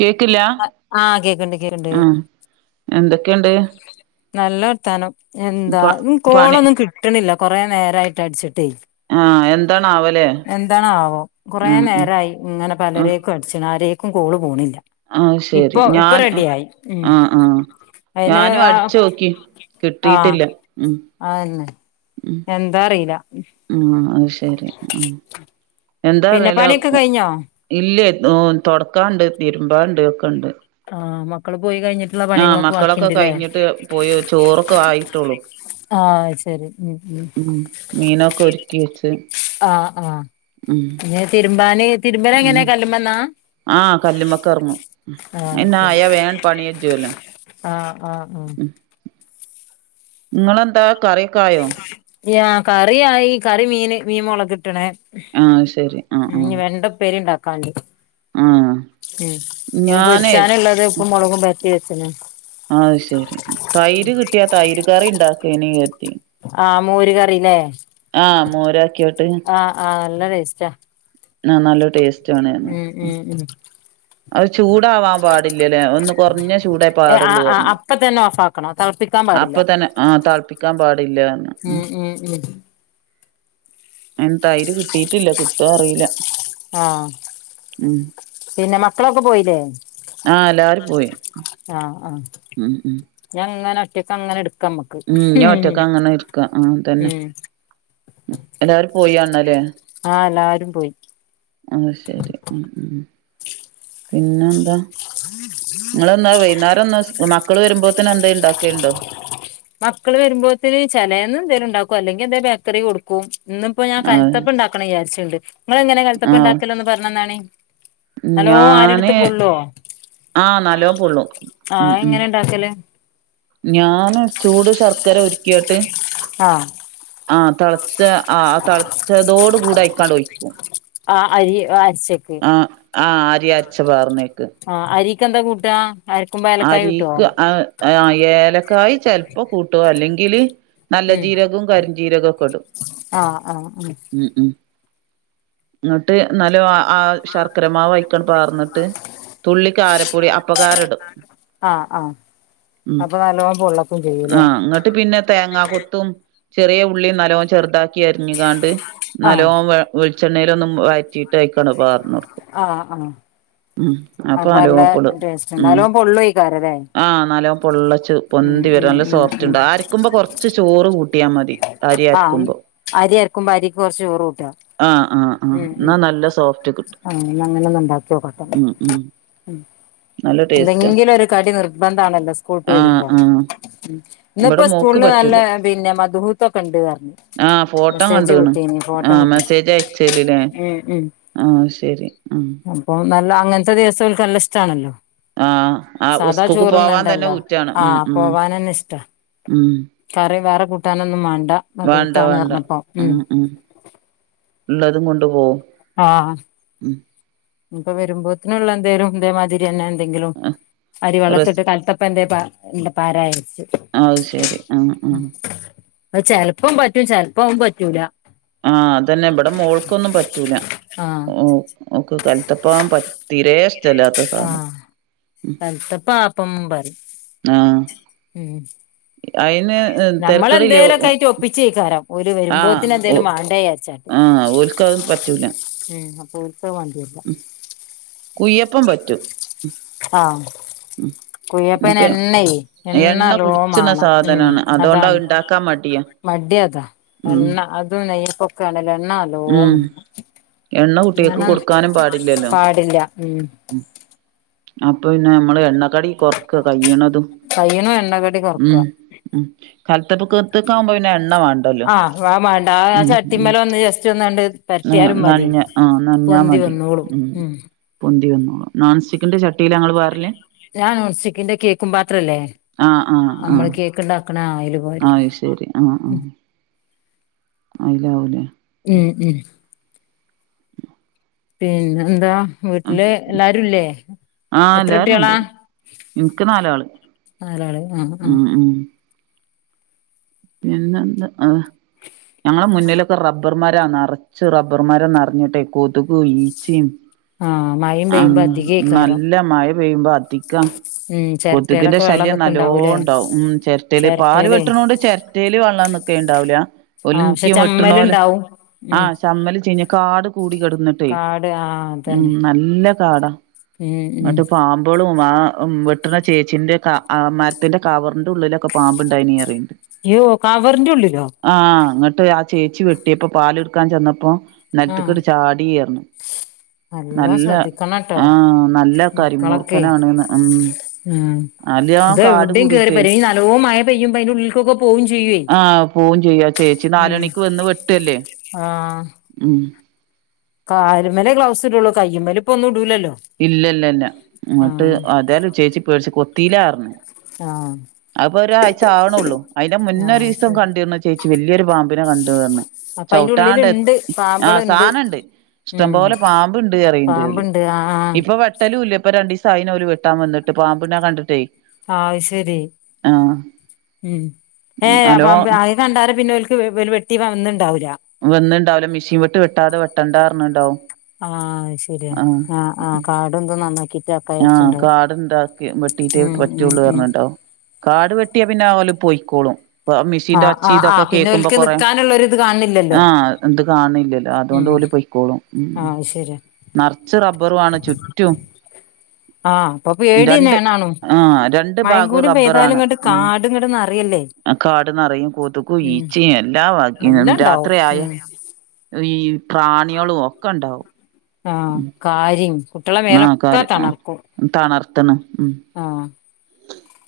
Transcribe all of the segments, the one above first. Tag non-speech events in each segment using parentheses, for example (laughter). കേക്കില്ല (unintelligible) ആഹ് കേക്കണ്ട് കേക്കണ്ട്. ആഹ് എന്തൊക്കെയുണ്ട് നല്ല വർത്താനം എന്താ പ പണി കോളൊന്നും കിട്ടണില്ല കൊറേ നേരായിട്ട് അടിച്ചിട്ടേ. (unintelligible) (inaudible) എന്താണാവോ? കുറെ ആഹ് ഉം നേരായി ഇങ്ങനെ ആഹ് പലരേക്കും (unintelligible) ആരേക്കും കോള് പോണില്ല. ആഹ് ശരി ഇപ്പൊ ഇപ്പൊ ഞാൻ ആഹ് റെഡിയായി. ആഹ് അയിന് ഞാനും ആ അടിച്ചോക്കി ആ കിട്ടിയിട്ടില്ല അതന്നെ ഉം എന്താറീല ഉം അഹ്ശെരി. പിന്നെ പണീക്കെ കഴിഞ്ഞോ? ഇല്ലേ തൊട്ക്കാണ്ട് തിര്മ്പാണ്ട് ഒക്കെണ്ട് ആഹ് മക്കള് പോയി കഴിഞ്ഞിട്ടുള്ള ആഹ് പണികളൊക്കെ മക്കളൊക്കെ ബാക്കിണ്ട്ല്ലേ കഴിഞ്ഞിട്ട് പോയൊ ചോറൊക്കെ ആയിട്ടോള്ളു ആഹ് ശരി ഉം ഉം മീനൊക്കെ ഒരുക്കി വെച്ച് ആഹ് ആഹ് ഉം ഏഹ് തിര്മ്പാന് തിര്മ്പലെങ്ങനെ ഉം കല്ലുമ്മെന്നാ ആഹ് കല്ലിമ്മക്കെർങ്ങും ശരി അയ്നായാ വേൺ പണിയാജ്ജോല്ലോ ആഹ് ആഹ് ആഹ് ഇങ്ങളെന്താ കറ്യൊക്കായൊ യാ കറിയായി കറി മീന് മീൻ മൊളകിട്ടിണ് ആഹ് ശരി ആഹ് ആഹ് ഞ് വെണ്ട ഉപ്പേരിണ്ടാക്കാണ്ട് ആഹ് ഉം മീൻ ഞാനേ പൊരിച്ചാന്ള്ളത് ഉപ്പും മോളകും പെര്ത്തി വെച്ച്ണ് ആഹ് ശെരി തൈര് കിട്ടിയാ തൈര് കറി ണ്ടാക്കെനി കേര്തി ആഹ് മോര് കറീലെ ആഹ് മോരാക്ക്യോട്ട് ആഹ് ആഹ് ല്ല ടേസ്റ്റാ ആ നല്ല ടേസ് ഉം ഉം ഉം അഹ് ചൂടാവാം പാടില്ല്യലേ ഒന്ന് കൊർഞ്ഞ ചൂടേ പാടൊള്ളൂ അർണു പ്പതെന്നെ ഓഫാ അപ്പ തന്നെ ആഹ് തൾപ്പിക്കാം പാടില്ലാന്ന് ഉം അൻ തൈര് കിട്ടിയിട്ടില്ല കിട്ടോ അറിയില്ല ആഹ് പിന്നെ മക്കളൊക്കെ പോയിലെ ആഹ് എല്ലാരും പോയി ഉം ഉം ഞങ്ങന ഒറ്റക്കങ്ങെനെ എട് ഉം ഞോറ്റക്കങ്ങനെ ഇര്ക്ക ആഹ് തന്നെ ഉം എല്ലാരും പോയാന്നാല്ലേ ആഹ് എല്ലാരും പോയി എന്നാ ശരി ഉം ഉം പിന്നെ എന്താ ഇങ്ങളിന്നാ വൈന്നാരൊന്ന് മക്കള് വരുമ്പോത്തിന് എന്തേ ഇണ്ടാക്കേൽണ്ടോ മക്കള് വെരുമ്പോത്തിന് ചേലെന്ന്ന്തേലുണ്ടാക്കും അല്ലേങ്കെന്തെ ബേക്കറി കൊട് കും ഇന്ന്പ്പ ഞാൻ ആ കൽത്തപ്പണ്ടാക്കണം ഇയാര്ച്ച്ണ്ട് ഇങ്ങളെങ്ങനെ ആ കൽത്തപ്പണ്ടാക്കലോന്ന് പറ്ഞ്ഞന്നാണി ഞാന് ആഹ് നല്ലോം പൊള്ളൂ ഉം ആഹ് ഉം എങ്ങനെ ഉണ്ടാക്കല് ഞാന് ചൂട് ശർക്കര ഒരുക്കിയിട്ട് ആഹ് ആഹ് തൾച്ച ആഹ് തളച്ചതോട് കൂടെ അയ്ക്കാണ്ട് ഒയ്ക്കും ആഹ് അരി വാ ആഹ് ആഹ് അരി അര്ച്ച് പാർന്നേക്ക് ആഹ് അരീക്കെന്താ കൂട്ടാ അരക്കുമ്പോ ഏലക്കായ ഇട്ടോ അരീക്ക് അയ് ആഹ് ഏലക്കായി ചെൽപ്പ കൂട്ടു അല്ലെങ്കില് നല്ല ഉം ജീരകും കര്ജീരകൊക്കെടും ആഹ് ആഹ് ആഹ് ഉം ഉം ഇങ്ങട്ട് നല്ലോ ആഹ് ആഹ് ശർക്കരമാവ് അയ്ക്കൺ പാർന്നിട്ട് തുള്ളിക്കാരപ്പൊടി അപ്പകാരടും ആഹ് ആഹ് ഉം അപ്പൊ നല്ലോണം പൊള്ളക്കും ചെയ്യൂല്ലേ ആഹ് ങ്ങട്ട് പിന്നെ തേങ്ങ കൊ ത്തും ചെറിയ ഉള്ളി നല്ലോം ചെറുതാക്കി അര്ഞ്ഞ് കാണ്ട് ആഹ് നല്ലോം വേ വെൾച്ചെണ്ണേലോന്നും വയ്റ്റീട്ട് അയിക്കാണ് പാഓന്നൊട്ക്കും ഉം അപ്പൊ അപ്പ നല്ലോ നല്ല ടേസ്റ്റ്ണ്ട് അല്ലോ പൊള്ളുക്കാരലെ ആഹ് നല്ലോം പൊള്ളച്ച് പൊന്തി വരും ഉം നല്ല ഉം ഉം സോഫ്റ്റ്ണ്ട അര്ക്കുമ്പോ കൊറ്ച്ച് ചോറ് കൂട്ടിയാ മതി അരി ആഹ് അര്ക്കുമ്പോ അരി അരക്കുമ്പോ അരിക്ക് കുറച്ച് ചോറ് കൂട്ടാ ആഹ് ആഹ് ആഹ് ഉം എന്നാ ഉം നല്ല സോഫ്റ്റ് കിട്ടും അ അങ്ങനെ ഒന്ന് ഉണ്ടാക്കിയോക്കട്ട ഉം ഉം ഉം നല്ല ടേസ്റ്റാ എന്തെങ്കിലും ഒരു കടി നിർബന്ധാണല്ലോ സ്കൂൾട്ട് ആഹ് വരുമ്പോ ആഹ് ഇന്ന്പ്പോ ഇവിടെ മോക്ക് സ്കൂളിൽ നല്ല പറ്റൂല പിന്നെ മധുഹൂത്തോക്കെണ്ട് അർഞ്ഞ് ആഹ് ഫോട്ടോ കണ്ടുണ് ആ വിട്ടീനി മെസ്സേജ് അയച്ചേല് ല്ലേ ഉം ഉം ആഹ് ശരി ആഹ് അപ്പൊ നല്ല അങ്ങനത്തെ ദിവസൊല്ക്ക് നല്ലഷ്ടമാണല്ലോ ആഹ് ആ ഉസ്കൂക്ക് പോവാതന്നെ ഊറ്റാണ് ഉം ആഹ് ഉം പോവാനന്നെ ഇഷ്ടാ ഉം കറി വേറെ കൂട്ടാനൊന്നും മാണ്ട വേണ്ട വേണ്ട മദ്ഹൂത്താണ്റഞ്ഞപ്പം ഉം ള്ളതും കൊണ്ടുപോവും ആഹ് പ്പൊ വരുമ്പോത്തിനുള്ളന്തെലും ഇതേമാതിരിന്നെ എന്തെങ്കിലും ആ അരി റെസ് വളളത്തിട്ട് കലത്തപ്പന്തേ പ ന്ത പാരായരിച്ചു അത്ശരി ആഹ് ആഹ് അ ചെലപ്പം പറ്റും ചെലപ്പഉം പറ്റൂല ആഹ് അതന്നെ ഇബടെ മോൾക്കൊന്നും പറ്റൂല ആഹ് ഓ ഓക്ക് കലത്തപ്പം തീരെഷ്ടല്ലാത്ത സാധന കൽത്തപ്പാപ്പം പറിം ആഹ് ഉം അയിന് തെരക്കടില്ല നമ്മളന്തേലൊക്കായിട്ട് ഒ പ്പിച്ചേക്കാരം ഓല് ആഹ് വരുമ്പോത്തിന് ഓ ന്തേലും മാണ്ടേച്ചാ ആഹ് ഒൽക്കത് പറ്റൂല ഉം അപ്പൊ ഓൽക്കത് വാണ്ടിരുല്ല ഉം കുയ്യപ്പം പറ്റും ആഹ് ഉം കുയ്യപ്പന് പ്പ എണ്ണയേ എണ്ണ നല്ലോം കുടിച്ചണ മാണം സാധനാണ് അതുകൊണ്ടാ ണ്ടാക്കാൻ മടിയ മടിയതാ എണ്ണ അതും നെയ്യപ്പൊക്കെ ആണെലും എണ്ണ നല്ലോം ഉം മാണം എണ്ണ കുട്ട്യേക്ക് അങ്ങനെ കൊടുക്കാനും പാടില്ലല്ലോ പാടില്ല ഉം ഉ അപ്പൊ പിന്നെ നമ്മള് എണ്ണ കടി കൊറക്ക കയ്യണതും കയ്യ്ണ എണ്ണക്കടി കൊറക്ക ഉം ഉം കലത്തപ്പത്തക്കവുമ്പോ പിന്നെ എണ്ണമാ - ആഹ് വ മാണ്ട ആ ചട്ടിമ്മലൊന്ന് ജസ്റ്റ് ന്നണ്ട് പരറ്റിയാലും നഞ ആ നഞാ മതി ഉം പോന്തി വന്നോളും നോൺസ്റ്റിക്കിന്റെ ചട്ടിലാ ങ്ങള് പാരല് ഞാൻ നോൺസ്റ്റിക്കിന്റെ കേക്കും പാത്രല്ലേ നമ്മള് കേക്ക്ണ്ടാക്കണ അയില് പാരും ആയിശരി ആഹ് ആഹ് അയിലാവും ലെ ഉം ഉം പിന്നെന്താ ആഹ് വീട്ടില് എല്ലാരുംല്ലേ എത്ര എല്ലാരും കുട്ട്യാളാ ഉണ്ട് ഇൻക്ക് നാലാള് നാലാള് ആഹ് ആഹ് ഉം പിന്നെന്ത ആഹ് ങ്ങളെ മുന്നിലൊക്കെ റബ്ബർമാരാ നറച്ച് റബ്ബർ മരം നറഞ്ഞിട്ടെ കൊതുകും ഈച്ചിം ആഹ് മഴയും അം പെയ്യുമ്പോ അധികേക്കാരം നല്ല മഴ പെയ്യുമ്പോ അധികാ ഉം കൊതുകിന്റെ ചെരട്ടയിലൊക്കെ വെള്ളം ശല്യം നിക്ക്ണ്ടാവൂലേ നല്ലോണ്ടാവും ഉം ചെര്ട്ടേൽ പാല് ചെരട്ടേലേ വെട്ടണോണ്ട് ചര റ്റേല് വെള്ളംനിക്കെണ്ടാവൂല ഓൽ ആഹ് പക്ഷെ നിത്യം വെട്ടണോല് ചമ്മല്ണ്ടാവും ഉം ആഹ് ചമ്മല് ചീഞ്ഞ കാട് കൂടി കടന്നിട്ടേ കാട് ആഹ് ഉം അതന്നെ നല്ല കാടാ ഉം ഉം ന്നട്ട് പാ ഇപ്പോളും ആ വെട്ട്ണ ചേച്ചിന്റെ മരത്തിന്റെ കവറിന്റെ ഉള്ളിലൊക്കെ പാമ്പ ഇണ്ടായീന്ന് പറീണ്ട് യോ കവറിന്റെ ഉള്ളിലോ ആഹ് ന്നിട്ട് ആ ചേച്ചി വെട്ടിയപ്പൊ പാൽ എടുക്കാൻ ചെന്നപ്പോ ആഹ് നെലത്ത്ക്ക്ണ്ട് ചാടി ർഞ്ഞ് നല്ലോം നല്ല ശ്രദ്ധിക്കണട്ടോ ആ നല്ല മക്കളൊക്കെ കരിമൂർക്കനാണ്ന്ന് മ്മ് ഉം ഇതെ എവിടെയും കേയറി പെരകും ഇതേയ് നല്ലോ മഴ പെയ്യുമ്പോ അന്റെ ഉള്ളിൽക്കൊക്കെ പോവും ചെയ്യോ ആഹ് പോവും ചെയ്യും ആ ചേച്ചി നാല് മണിക്ക് വന്ന് വെട്ടല്ലേ ആഹ് ഉം കാൽമലല്ലേ ഗ്ലൗസ് ഇടോള്ളൂ കയ്യമ്മേൽ ഇപ്പൊ ഒന്നും ഇടൂലല്ലോ ഇല്ല ഇല്ല ഇല്ല എന്നിട്ട് ആഹ് ഏതായാലും ആ ചേച്ചി പേടിച്ചു കൊത്തീല്ല പറഞ്ഞു ആ അതിപ്പൊ ഒരാഴ്ച ആവണള്ളു അതിന്റെ മുന്നേ ഒരു ആഹ് ദിവസം ശരി കണ്ടീനു ചേച്ചി വലിയൊരു പാമ്പിനെ കണ്ട് പറഞ്ഞ് അപ്പൊ അയിന്റെ ഉള്ളില്ണ്ട് ചവിട്ടാണ്ടത്തി ആഹ് പാമ്പള്ണ്ട് സാധനണ്ട് ഇഷ്ടംപോലെ പാമ്പു ഇണ്ട് പറീണ്ട് ഓൽ ആ ആ ഇപ്പൊ വെട്ടലുല്ല ഇപ്പൊ രണ്ടീസായിന് ഓല് വെട്ടാൻ വെന്ന്ട്ട് പാമ്പിനെ കണ്ട്ട്ടേ ആ ശരി ഉം ഏ നല്ലോ ആ കണ്ടാലും പിന്നെ അവക്ക് വെട്ടി വന്നിണ്ടാവുല്ല വെന്ന്ണ്ടാവൂല്ല മിഷീൻ വെട്ട് വെട്ടാതെ വെട്ടണ്ടാ ർഞ്ണ്ടാവും ആ അത്ശരിയാ ആ ആ കാടും ഇതും നന്നാക്കി ആ കാട്ണ്ടാക്കി വെട്ടീട്ടേ ഉം ഉം പറ്റുള്ളൂ ഉം പർഞ്ട്ടോ കാട് വെട്ടിയാ പിന്നെ ഓൽ പോയിക്കോളും മെഷീന്റെ ആഹ് ഒച്ചി ആഹ് ഇതൊക്കെ ആഹ് പിന്നെ കേൾക്കുമ്പോ ഓൽക്ക് കൊറെേ നിക്കാനുള്ളൊരിത് കാണില്ലല്ലോ ആ ഇത് കാണില്ലല്ലോ അതോണ്ട് ഉം ഓല് പൊയ്ക്കോളും ഉം ആഹ് അത് ശരിയാ നർച്ച് റബ്ബറു ആണ് ചുറ്റും ആഹ് അപ്പൊ രണ്ട് പേടിയന്നെയാണാണും ആ രണ്ട് മഴയും ഭാഗവും കൂടി പെയ്താലും റബ്ബറാണ് ഇങ്ങട്ട് കാട് ഇങ്ങട്ട് നറയല്ലേ ആ കാട് നറയും കൊതുകും ഉം ഈച്ചിം എല്ലാ വാക്ക് എല്ലാം ഇണ്ടാവും രാത്രിയായ ഉം ഈ പ്രാണികളും ഒക്കെ ഉണ്ടാവും ആഹ കാര്യം, കുട്ടികളെ ഉം മേലൊക്കെ ആൾക്കാര് തണർക്കും തണർത്തണ് മ് ആ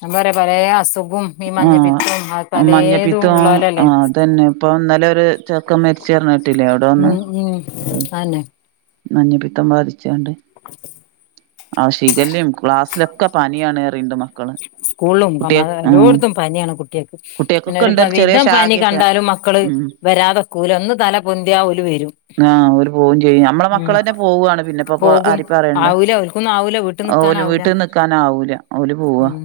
ഞാ പറയാ പലേ അസുഖും ഈ ആഹ് മഞ്ഞപ്പിത്തവും ആ പലേതും മഞ്ഞപ്പിത്തം ഉള്ളോലല്ലേ ആഹ് അതന്നെ ഇപ്പൊ ഇന്നലെ ഒരു ചെക്കൻ മരിച്ച് പറഞ്ഞ് കേട്ടില്ലേ അവിടെ ഉം ഉം അതന്നെ മഞ്ഞപിത്തം ബാധിച്ചാണ്ട് ആ ഷിഖല്ലിം ക്ലാസ്സില ഒക്കെ പാനിയാണ് പറീണ്ട് മക്ക സ്കൂളിലും എല്ലായിടത്തും പനിയാണ് കുട്ടികൾക്ക് പിന്നെ കുട്ടികൾക്കൊക്കെ ഒരു ഉണ്ട് ചെറിയ വിധം പനി ശാഖയൊക്കെ കണ്ടാലും മക്കള് ഉം വരാതെ നിക്കൂല ഒന്ന് തലപൊന്തിയാല് ഓര് വരും ആഹ ഓര് പോവും ചെയ്യും നമ്മളെ ഉം മക്കള തന്നെ പോവാണ് പിന്നെപ്പൊ പോകും ആരേം പറയണ്ട ആവൂല ഓൽക്കൊന്നും ആവൂല വീട്ടിൽ ഓൽ നിക്കാനാവൂല വീട്ടിൽ നിക്കാനാവൂല ഓല് പോവാ ഉം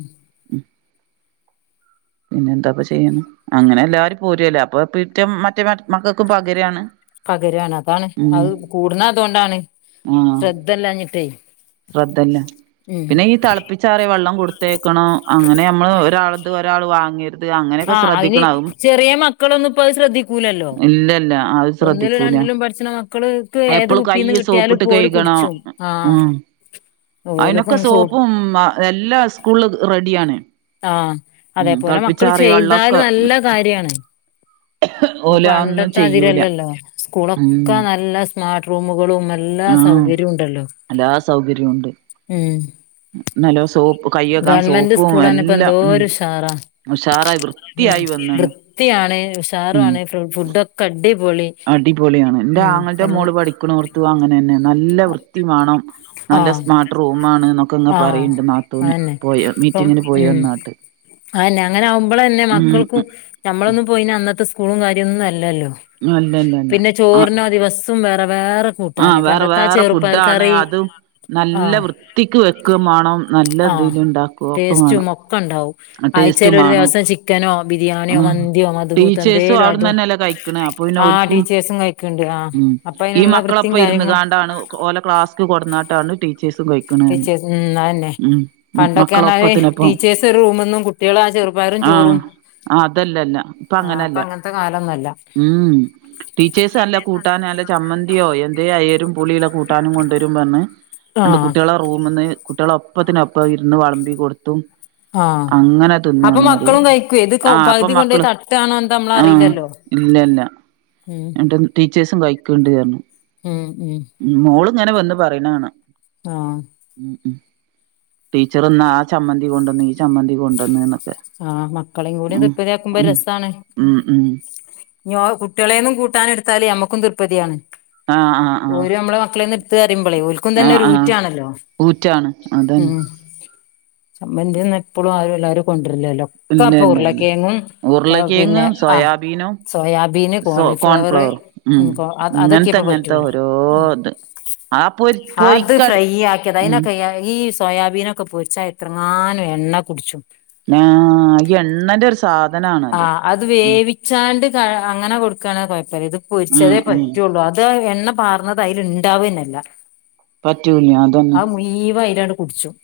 പിന്നെന്താപ്പൊ ചെയ്യ്ണ് അങ്ങനെ എല്ലാരും പോരല്ലെ അപ്പൊ പിറ്റ മറ്റേ മക്കൾക്കും പകരാണ് പകരാണ് അതാണ് അത് കൂട്ണതോണ്ടാണ് ആ ശ്രദ്ധല്ല ഉം പിന്നെ ഈ തിളപ്പ ച്ചാറിയ വെള്ളം കൊടുത്തയക്കണം അങ്ങനെ ഞമ്മള് ഒരാൾതൊരാള് വാങ്ങര് ആഹ് അതിന് ചെറിയ മക്കളൊന്നുംപ്പൊ അത് ശ്രദ്ധിക്കൂലല്ലോ ഇല്ലല്ല അത് ഒന്നിലും ശ്രദ്ധിക്കൂല രണ്ടിലും പഠിച്ച്ണ മക്കള് എപ്പളും കൈ സോപ്പിട്ട് കഴുകണം ആഹ് ഉം അയിനൊക്കെ ഓല്ക്കൊന്ന് സോ സോപ്പും എല്ലാ സ്കൂൾല് റെഡിയാണ് ആഹ ഉം അതേപോലെ മക്കള് തിളപ്പിച്ചാറിയ ചെയ്താല് വെള്ളൊക്കെ നല്ല കാര്യാണ് ഓല് അതൊന്നും ചെയ്യൂല പ്പപണ്ടത്താതിലല്ലല്ലോ ഉം സ്കൂളൊക്കനല്ല സ്മാർട്ട്‌റൂമുകളും മ എല്ലാ ആഹ് സൗകര്യോം ണ്ടല്ലോ ഉം മ് നല്ലൊസോപ്പ് കയ്യേകാൻ സോപ്പും എല്ലൊം ഇപ്പന്തോരുഷാറാ ഉം വൃത്തിയായി വന്നാണ് വൃത്തിയാണ് ഉം ഉഷാറുആണ് മ്ഫുഡൊക്കെ അടിപൊളി അടിപൊളിയാണ് ഉം എൽ ന്റാങ്ങളന്റെമോള് പഠിക്കിണോട് ത്തും അങ്ങനെന്നെ നല്ല വൃത്തി മാണം നല്ല ആഹ് സ്മാർട്ട് റൂമാണ്ന്നൊക്കങ്ങനെ ആഹ് പറയിണ്ട് നാത്തൂന് അതന്നെ പോയ മീറ്റിംഗിന് പോയി വന്നാട്ട് ആന്നെ അങ്ങനാവുമ്പളെന്നെ മക്കൾക്കും ഉം ഞമ്മളൊന്നും പോയീന അന്നത്ത സ്കൂളും കാര്യോന്നല്ലല്ലോ പിന്നെ അല്ലല്ലല്ല ചോറിനാ ദിവസോം വേറെ വേറെ അ കൂട്ടാന് പണ്ടത്തെ ആ വേറെവേറെ ചെറുപ്പയർ ഫുഡാണ് കറി അതും നല്ല ആഹ് വൃത്തിക്ക് വെക്കും മാണം നല്ലന്തെങ്കിലുണ്ടാക്കും ക്കോ മാണം ക്കണ്ടാവും ആഴ്ച്ചേല് ഒരുദിവസംചി ചിക്കനോ ബിരിയാന്യോ ആഹ് മന്തിയോ മദ്ഹൂത്ത് ടീച്ചേഴ്സും അവിടന്ന് ന്തേലതും തന്നെയല്ലേ കഴിക്കണേ അപ്പൊ പിന്നെ ആ ഓൽക്കും ടീച്ചേഴ്സും കഴിക്കും ക്ക്ണ്ട് ആ ഉം ഈ അപ്പയ്ന്ള്ള വൃത്തീം മക്കളൊപ്പം ഇരുന്ന് കാര്യങ്ങളൊ കാണ്ടാണ് ഓലെ ക്ലാസ്ക് കൊട്ന്നാട്ടാണ് ടീ ടീച്ചേഴ്സ്ന്നയെന്നെ പണ്ടൊക്കെന്നർഞ്ഞാല് മക്കളൊപ്പത്തിനൊപ്പം ടീച്ചേഴ്സറൂമുന്നുംകു കുട്യോളാ ചെറുപയറും ചോറും ആ അതല്ലല്ല ഇപ്പങ്ങനല്ല അല്ല ഉം ടീച്ചേഴ്സ് നല്ല കൂട്ടാന് നല്ല ചമ്മന്തിയോ എന്തേയാഎരും പുളിള്ള കൂട്ടാനും കൊണ്ട് തരുംപറഞ് ആഹ് ന്ന്ട്ട്കുട്ട്യാളെ റൂമ്ന്ന് കുട്ട്യാളൊപ്പത്തിനൊപ്പം ഇരുന്ന് വെളമ്പി കൊട്ത്തും അങ്ങനെതിന്നാണ്ന്നറിയും ക്ക് ത്ക്കൊ പകുതി കൊണ്ടായി തട്ടാണെന്താ ആഹ് നമ്മളറിയിലല്ലോ മ് ടീച്ചേഴസും കൈക്ക്‌ണ്ട് പറഞ് മ് മ് മോള്ങ്ങനെവന്ന് പറയിണകാണാ ഉം ഉം ഉം ടീച്ചറ്ന്ന് ആ ചമ്മന്തി കൊണ്ടന്ന് ഈ ചമ്മന്തി കൊണ്ടന്ന്ന്ന് ആ... മക്കളേ കൂടി തൃപ്പിത്യാക്കുമ്പോ ഉം രസാണ് ഉം ഉം ഞോ കുട്ട്യളെന്നും കൂട്ടാന്ട്ത്താല് ഞമ്മക്കും തൃപ്പത്യാണ് ആഹ് ആ.. ഓര് മ്മളെ മക്കളെന്ന്ട്ത്ത്ന്ന് പറയിമ്പള് മ്മക്കും ആഹ് തന്നെരു ആഹ് ഊറ്റാണല്ലോ ഊറ്റാണ് അതന്നെ. സംബന്തിയെന്നെപ്പളും ആരും എല്ലാരും കൊണ്ട്രലില്ലാലോ ഇല്ല ഒക്കെപ്പാ ഇല്ല ഇല്ല ഉർലകെയങ്ങും പ്പപിന്നെ ഉരുളക്കിഴങ്ങും ആ സോയാബീനും സോയാബീന് സോ കോളിഫ്ലവറ് കോൺഫ്ലവറും ഉം ഞ്ഞിപ്പോ അ ഇങ്ങനത്തെ അതക്കെപ്പൊ ഇങ്ങനത്തെ പറ്റൊള്ളൂ ഓരോ ഉം ഇത് ആ പൊരി ആത് പൊരിക്കടി ഫ്രൈയാക്കിയത് ഉം അയ്നൊക്കെ എ ഈ സോയാബീനൊക്കെ പൊരിച്ചാ എത്രങ്ങാനും എണ്ണ കുടിച്ചും ആ.. ഇ എണ്ണന്റൊരു സാധനാണ് ആ.. അത് വേവി ച്ചാണ്ട് ക അങ്ങനെ കൊടുക്കാണെങ്കി കൊയപ്പല്ല്യാ ഇത് ഉം പൊരിച്ചതേ ഉം പറ്റൊള്ളൂ അത് എണ്ണ പാർന്ന അതയ്ല്ണ്ടാവന്നല്ല പറ്റൂല്ലതന്നെ മീവം അയ്ലങ്ങട് കുടിച്ചും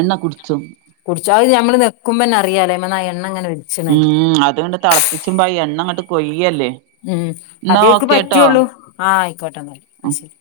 എണ്ണെ കുടിച്ചും കുടിച്ചാ അ ഞമ്മള്നെക്ക്മ്പന്നറിയാലെ ണ്ണങ്ങനെ ഉറ്റും ഉം.. അത്ങ്ങട് തെളപ്പിച്ച്മ്പാ എണ്ണങ്ങട് കൊയ്യ ല്ലേ ഉം അതേക്ക് പറ്റൊള്ളൂ ആ ഉം ആയിക്കോട്ടെന്നാല്